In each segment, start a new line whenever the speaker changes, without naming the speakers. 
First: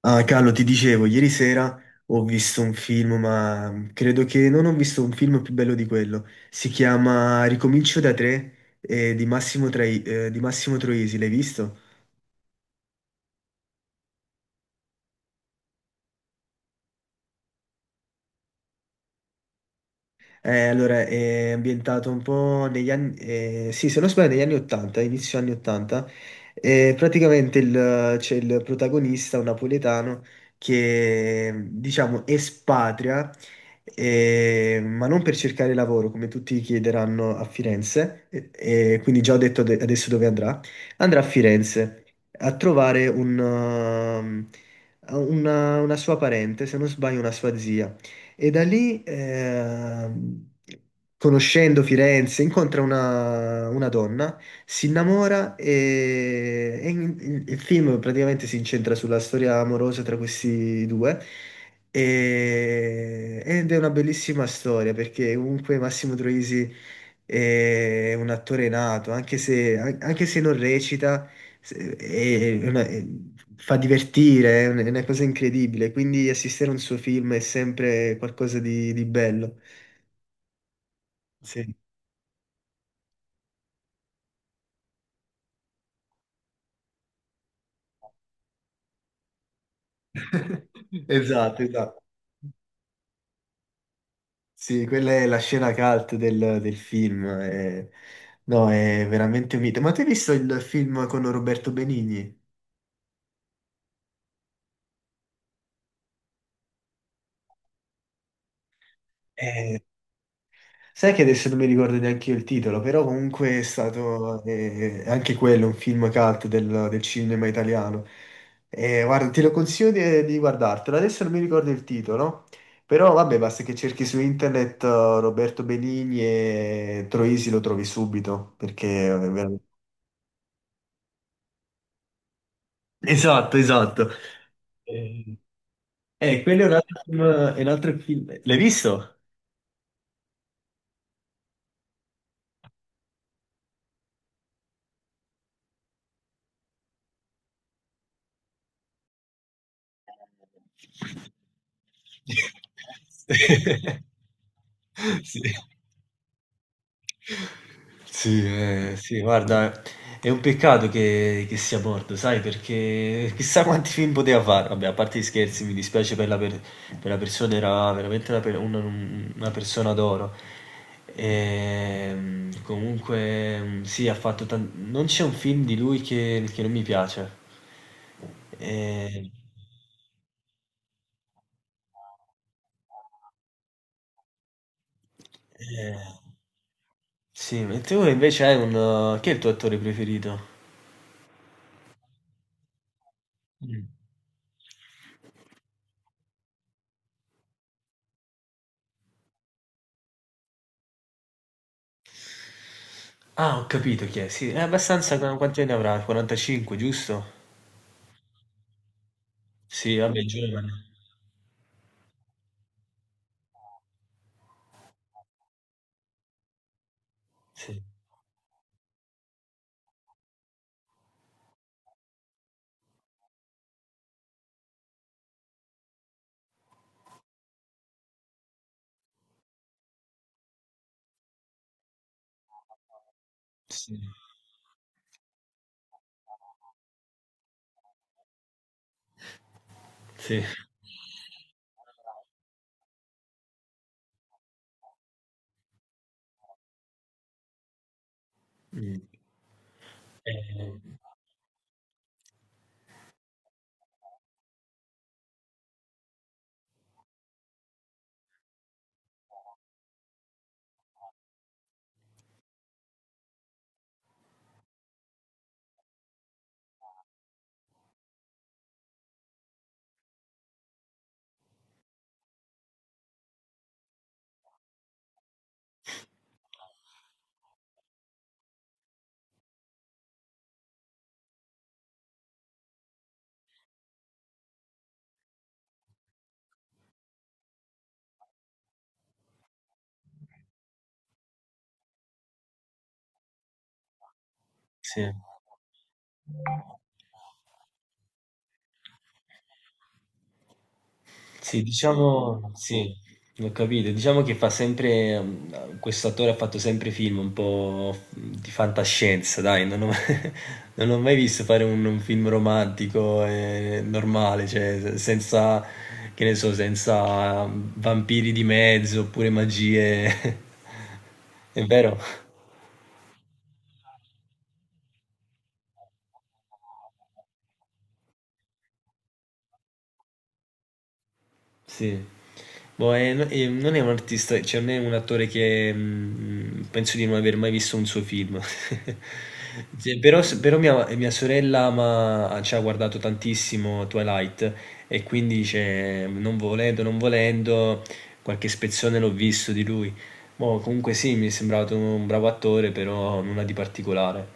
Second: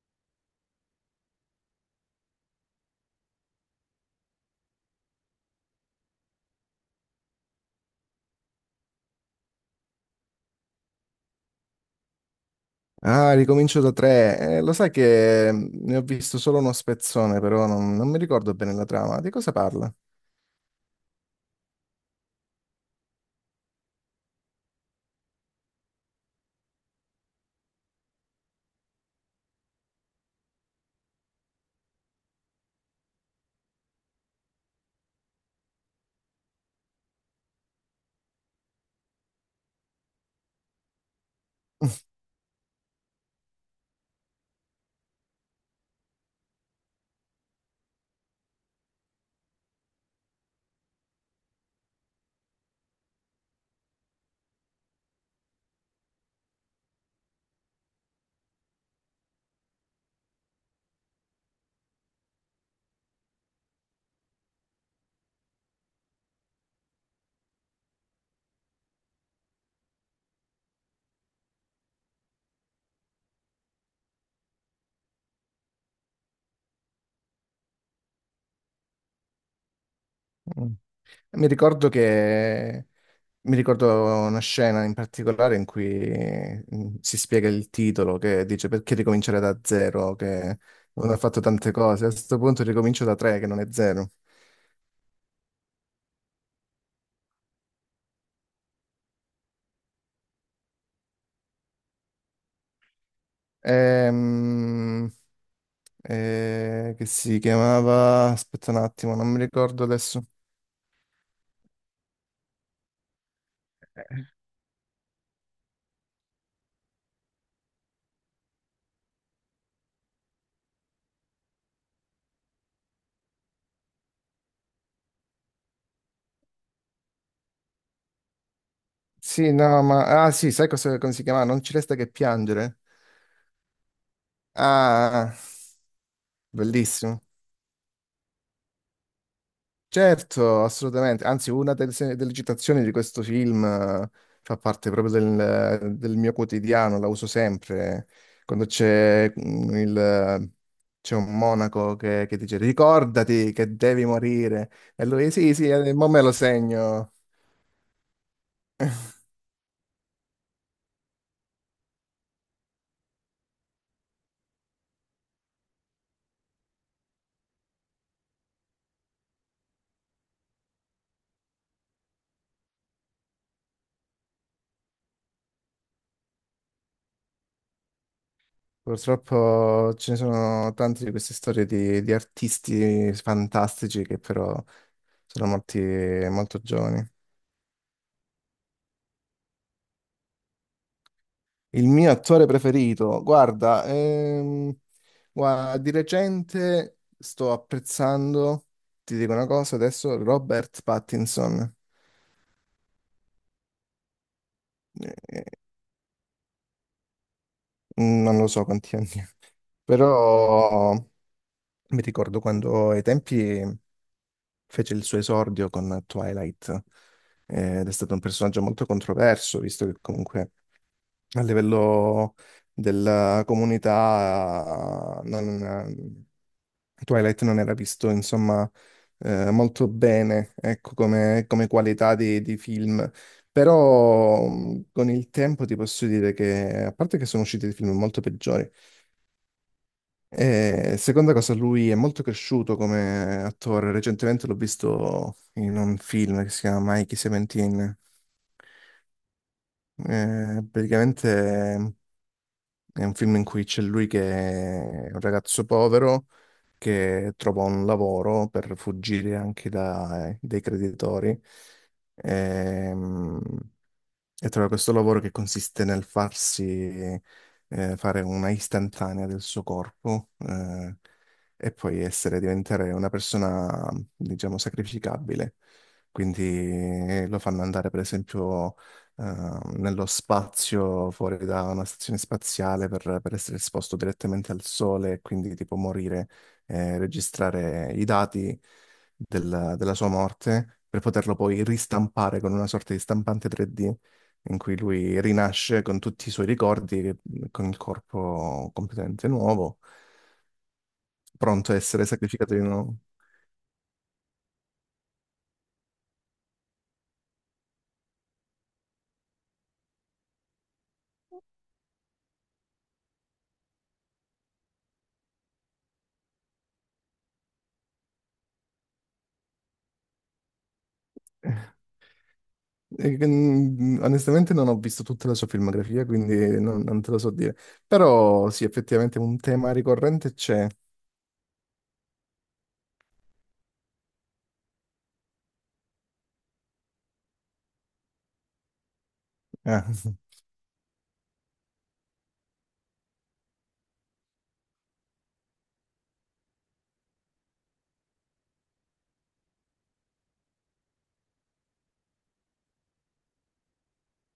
Ah, Carlo, ti dicevo, ieri sera ho visto un film, ma credo che non ho visto un film più bello di quello. Si chiama Ricomincio da tre, di Massimo Troisi, l'hai visto?
Ah, ricomincio da tre. Lo sai che ne ho visto solo uno spezzone, però non mi ricordo bene la trama. Di cosa parla?
Allora, è ambientato un po' negli anni, sì, se non sbaglio, negli anni 80, inizio anni 80. Praticamente c'è il protagonista, un napoletano, che diciamo espatria, ma non per cercare lavoro, come tutti chiederanno a Firenze, e quindi già ho detto adesso dove andrà. Andrà a Firenze a trovare un, una sua parente, se non sbaglio, una sua zia e da lì, conoscendo Firenze, incontra una donna, si innamora e il film praticamente si incentra sulla storia amorosa tra questi due. Ed è una bellissima storia perché comunque Massimo Troisi è un attore nato, anche se, anche se non recita, se- è una- è- fa divertire, è una cosa incredibile. Quindi assistere a un suo film è sempre qualcosa di bello.
Mm. Mi
Sì.
ricordo che... Mi ricordo una scena in particolare in cui si spiega il titolo, che dice perché ricominciare da zero, che non ho fatto
Esatto,
tante
esatto.
cose. A questo punto ricomincio da tre, che non è zero.
Sì, quella è la scena cult del, del film. No, è veramente un mito. Ma tu hai visto il film con Roberto Benigni?
Ehm, che si chiamava... Aspetta un attimo, non mi
Eh,
ricordo adesso.
Sai che adesso non mi ricordo neanche io il titolo, però comunque è stato anche quello un film cult del, del cinema italiano. E guarda, te lo consiglio di guardartelo. Adesso non mi ricordo il titolo, però vabbè, basta che cerchi su internet Roberto Benigni e Troisi lo trovi subito, perché è
Sì,
veramente...
no, ma... Ah, sì, sai cosa, come si chiama? Non ci resta che piangere.
Esatto, esatto.
Ah,
Eh, quello è un altro film.
bellissimo.
È un altro film. L'hai visto?
Certo, assolutamente. Anzi, una delle, delle citazioni di questo film fa parte proprio del, del mio quotidiano, la uso sempre. Quando c'è il... C'è un monaco che dice ricordati che devi morire. E lui,
Sì.
sì, sì, mo me lo segno.
Sì, sì, guarda, è un peccato che sia morto, sai, perché chissà quanti film poteva fare. Vabbè, a parte gli scherzi, mi dispiace per la persona, era veramente una persona d'oro. Comunque, mhmm, sì, ha fatto tan non c'è un film di lui che non mi piace. Ehm
Purtroppo ce ne sono tante di queste storie di artisti fantastici che però sono morti
Eh.
molto giovani.
Sì, ma tu invece hai un... chi è il tuo attore preferito?
Il mio attore preferito, guarda,
Mm.
di recente sto apprezzando, ti dico una cosa adesso, Robert Pattinson.
Ah, ho capito chi è, sì. È abbastanza...
Eh,
Quanti anni avrà? 45, giusto?
Non lo so quanti anni ha,
Sì, vabbè, giovane.
però mi ricordo quando ai tempi fece il suo esordio con Twilight,
Sì,
ed è stato un personaggio molto controverso, visto che comunque a livello della comunità Twilight non era visto, insomma, molto bene, ecco, come, come qualità di film.
sì,
Però con il tempo ti posso dire che, a parte che sono usciti dei film molto peggiori,
sì.
e seconda cosa, lui è molto cresciuto come attore. Recentemente l'ho visto in un film che si chiama Mikey Seventeen.
Mm. Eh,
Praticamente è un film in cui c'è lui che è un ragazzo povero che trova un lavoro per fuggire anche dai creditori. Ehm, e trova questo lavoro che consiste nel farsi fare una istantanea del suo corpo, e poi essere, diventare una persona, diciamo, sacrificabile. Quindi lo fanno andare, per esempio, nello spazio fuori da una stazione spaziale per essere esposto direttamente al sole e quindi tipo morire, registrare i dati della sua morte per poterlo poi ristampare con una sorta di stampante 3D in cui
sì.
lui rinasce con tutti i suoi ricordi, con il corpo completamente nuovo,
Sì,
pronto a essere
diciamo,
sacrificato di
sì,
nuovo.
l'ho capito. Diciamo che fa sempre, mm, questo attore ha fatto sempre film un po' di fantascienza, dai, non ho, non ho mai visto fare un film romantico e normale, cioè senza, che ne so, senza vampiri di mezzo oppure magie. È vero?
E, onestamente non ho visto tutta la sua filmografia, quindi non te lo so dire. Però sì, effettivamente un tema ricorrente c'è.
Sì. Boh, e non è un artista, cioè non è un attore che mm, penso di non aver mai visto un suo film.
Eh,
Sì, però, però mia, mia sorella ci ha guardato tantissimo Twilight e quindi cioè, non volendo, qualche spezzone l'ho visto di lui. Boh, comunque sì, mi è sembrato un bravo attore, però nulla di particolare.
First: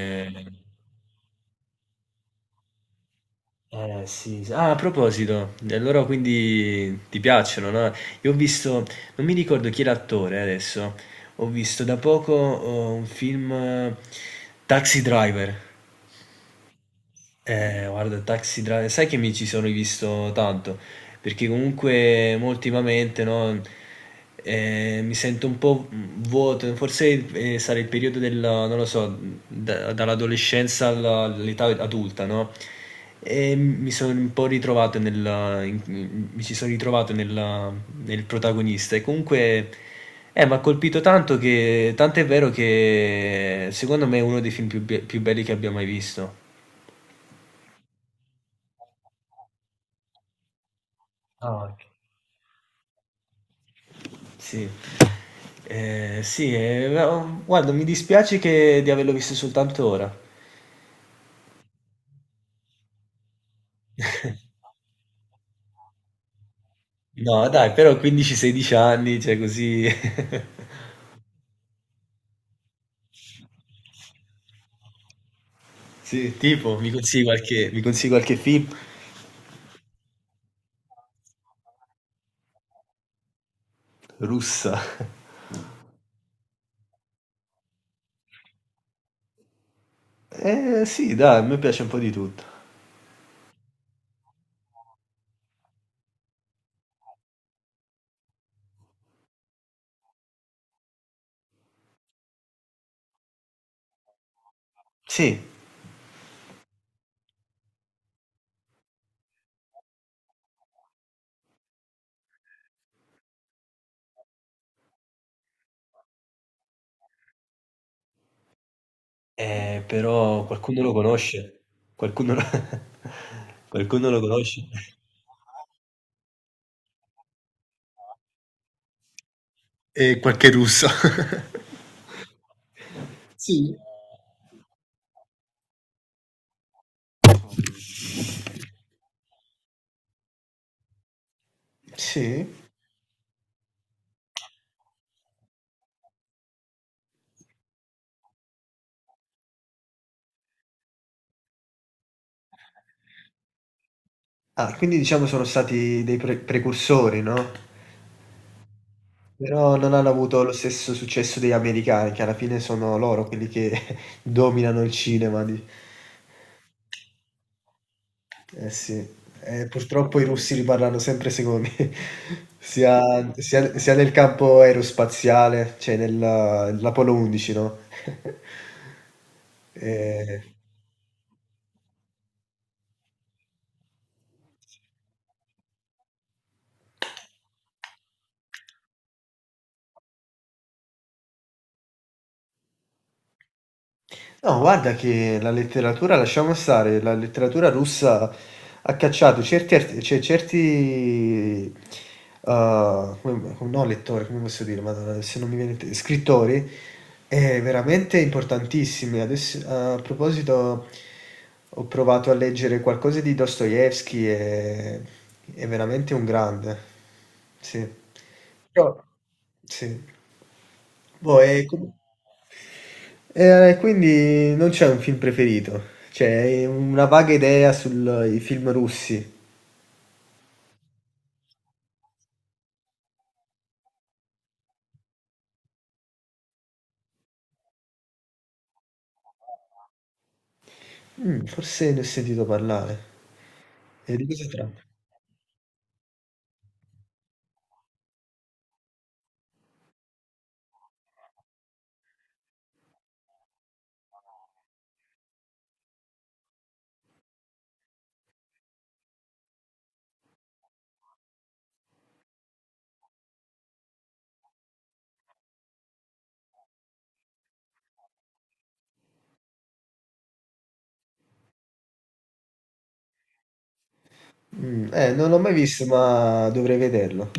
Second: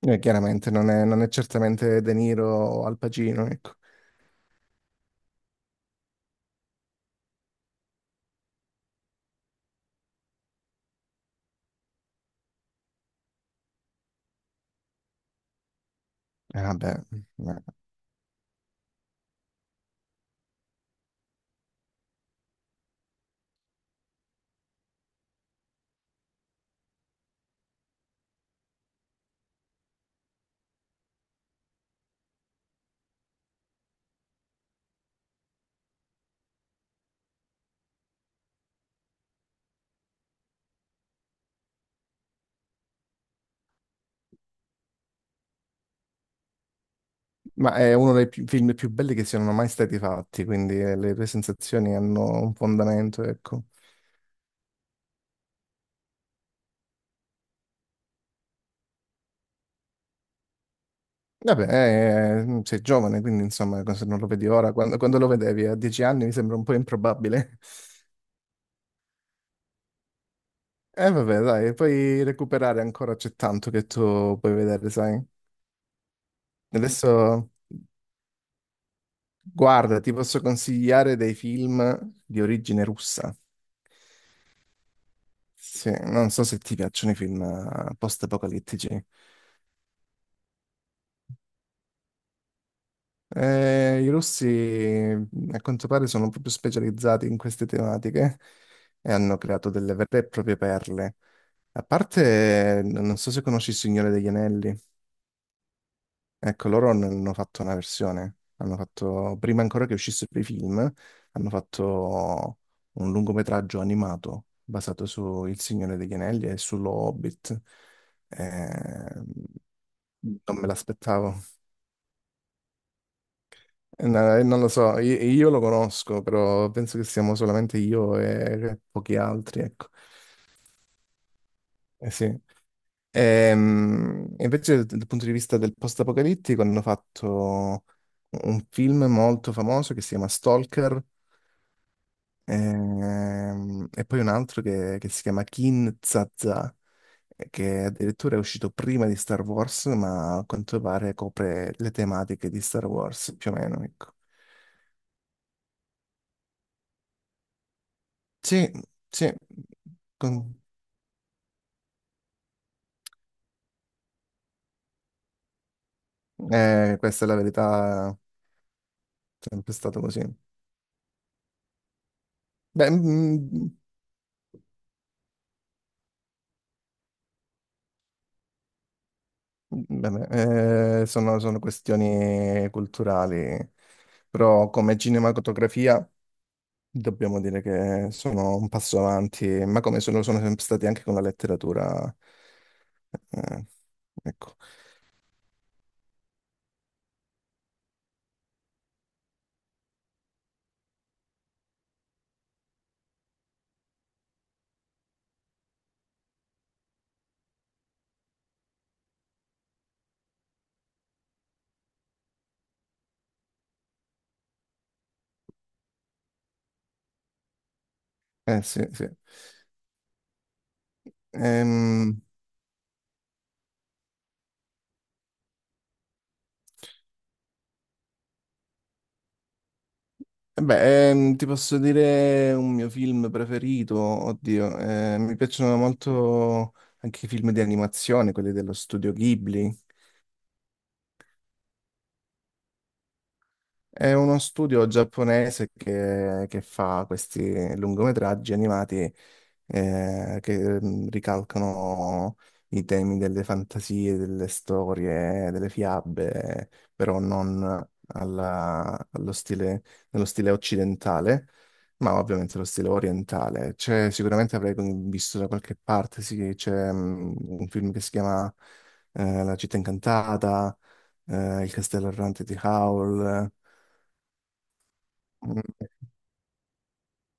chiaramente non è certamente De Niro o Al Pacino, ecco.
Eh sì, sì. Ah, a proposito, e allora quindi ti piacciono, no? Io ho visto, non mi ricordo chi è l'attore adesso, ho visto da poco un film Taxi Driver.
Vabbè, eh.
Guarda, Taxi Driver, sai che mi ci sono rivisto tanto, perché comunque mo ultimamente, no, mi sento un po' vuoto, forse sarà il periodo della, non lo so, dall'adolescenza all'età adulta, no? E mi sono un po' ritrovato nella, in- mi ci sono ritrovato nella- nel protagonista e comunque mi ha colpito tanto che, tanto è vero che secondo me è uno dei film più, più belli che abbia mai visto.
Ma è uno dei film più belli che siano mai stati fatti, quindi le tue
Ah, ok.
sensazioni hanno un fondamento, ecco.
Sì. Sì, no, guarda, mi dispiace che di averlo visto soltanto ora.
Vabbè, sei giovane, quindi insomma, se non lo vedi ora, quando, quando lo vedevi a 10 anni mi sembra un po'
No,
improbabile.
dai, però 15-16 anni, cioè così...
E vabbè, dai, puoi recuperare ancora, c'è tanto che tu puoi vedere, sai?
Sì, tipo,
Adesso,
mi consigli qualche film?
guarda, ti posso consigliare dei film di origine russa.
Russa.
Sì, non so se ti piacciono i film post-apocalittici.
Sì, dai, a me piace un po' di tutto.
I russi a quanto pare sono proprio specializzati in queste tematiche e hanno creato delle vere e proprie perle. A parte, non so se conosci Il Signore degli Anelli,
Sì,
ecco, loro ne hanno fatto una versione, hanno fatto, prima ancora che uscissero i film, hanno fatto un lungometraggio animato basato su Il Signore degli Anelli e sullo Hobbit. Eh,
però
non me
qualcuno lo
l'aspettavo.
conosce. Qualcuno lo... qualcuno lo
No, non
conosce.
lo so, io lo conosco, però penso che siamo solamente io e pochi altri, ecco.
E qualche russo.
Eh sì.
Sì.
Invece dal punto di vista del post-apocalittico hanno fatto un film molto famoso che si chiama Stalker,
Sì.
e poi un altro che si chiama Kin Zaza, che addirittura è uscito prima di Star Wars, ma a quanto pare copre le tematiche di Star Wars, più o meno, ecco.
Ah, quindi diciamo sono stati dei precursori, no?
Sì, sì,
Però non hanno avuto lo
con-
stesso successo degli americani, che alla fine sono loro quelli che dominano il cinema.
questa è la verità, è
Eh sì, eh,
sempre stato
purtroppo
così.
i russi li parlano sempre secondi,
Beh,
sia nel campo aerospaziale, cioè nell'Apollo 11, no? Eh,
vabbè, sono, sono questioni culturali, però come cinematografia dobbiamo dire che sono un passo avanti, ma come sono, sono sempre stati anche con la letteratura. eh, ecco,
No, guarda che la letteratura, lasciamo stare, la letteratura russa ha cacciato certi, cioè certi uh, no, lettori, come posso dire, madonna, se non mi viene scrittori, veramente importantissimi. Adesso, a proposito, ho provato a leggere qualcosa di Dostoevsky e è veramente un grande, sì.
sì,
Però,
sì.
sì. Boh,
Ehm,
e quindi non c'è un film preferito, c'è una vaga idea sui film russi.
E beh, ti posso dire un mio film preferito, oddio, mi piacciono molto anche i film di animazione, quelli dello studio Ghibli.
Mm, forse ne ho sentito parlare.
È
E di
uno
cosa tratta?
studio giapponese che fa questi lungometraggi animati che ricalcano i temi delle fantasie, delle storie, delle fiabe, però non allo stile, nello stile occidentale, ma ovviamente lo stile orientale. C'è, sicuramente avrei visto da qualche parte, sì, c'è un film che si chiama La città incantata, Il castello errante di Howl.
Mm, non l'ho mai visto, ma dovrei vederlo.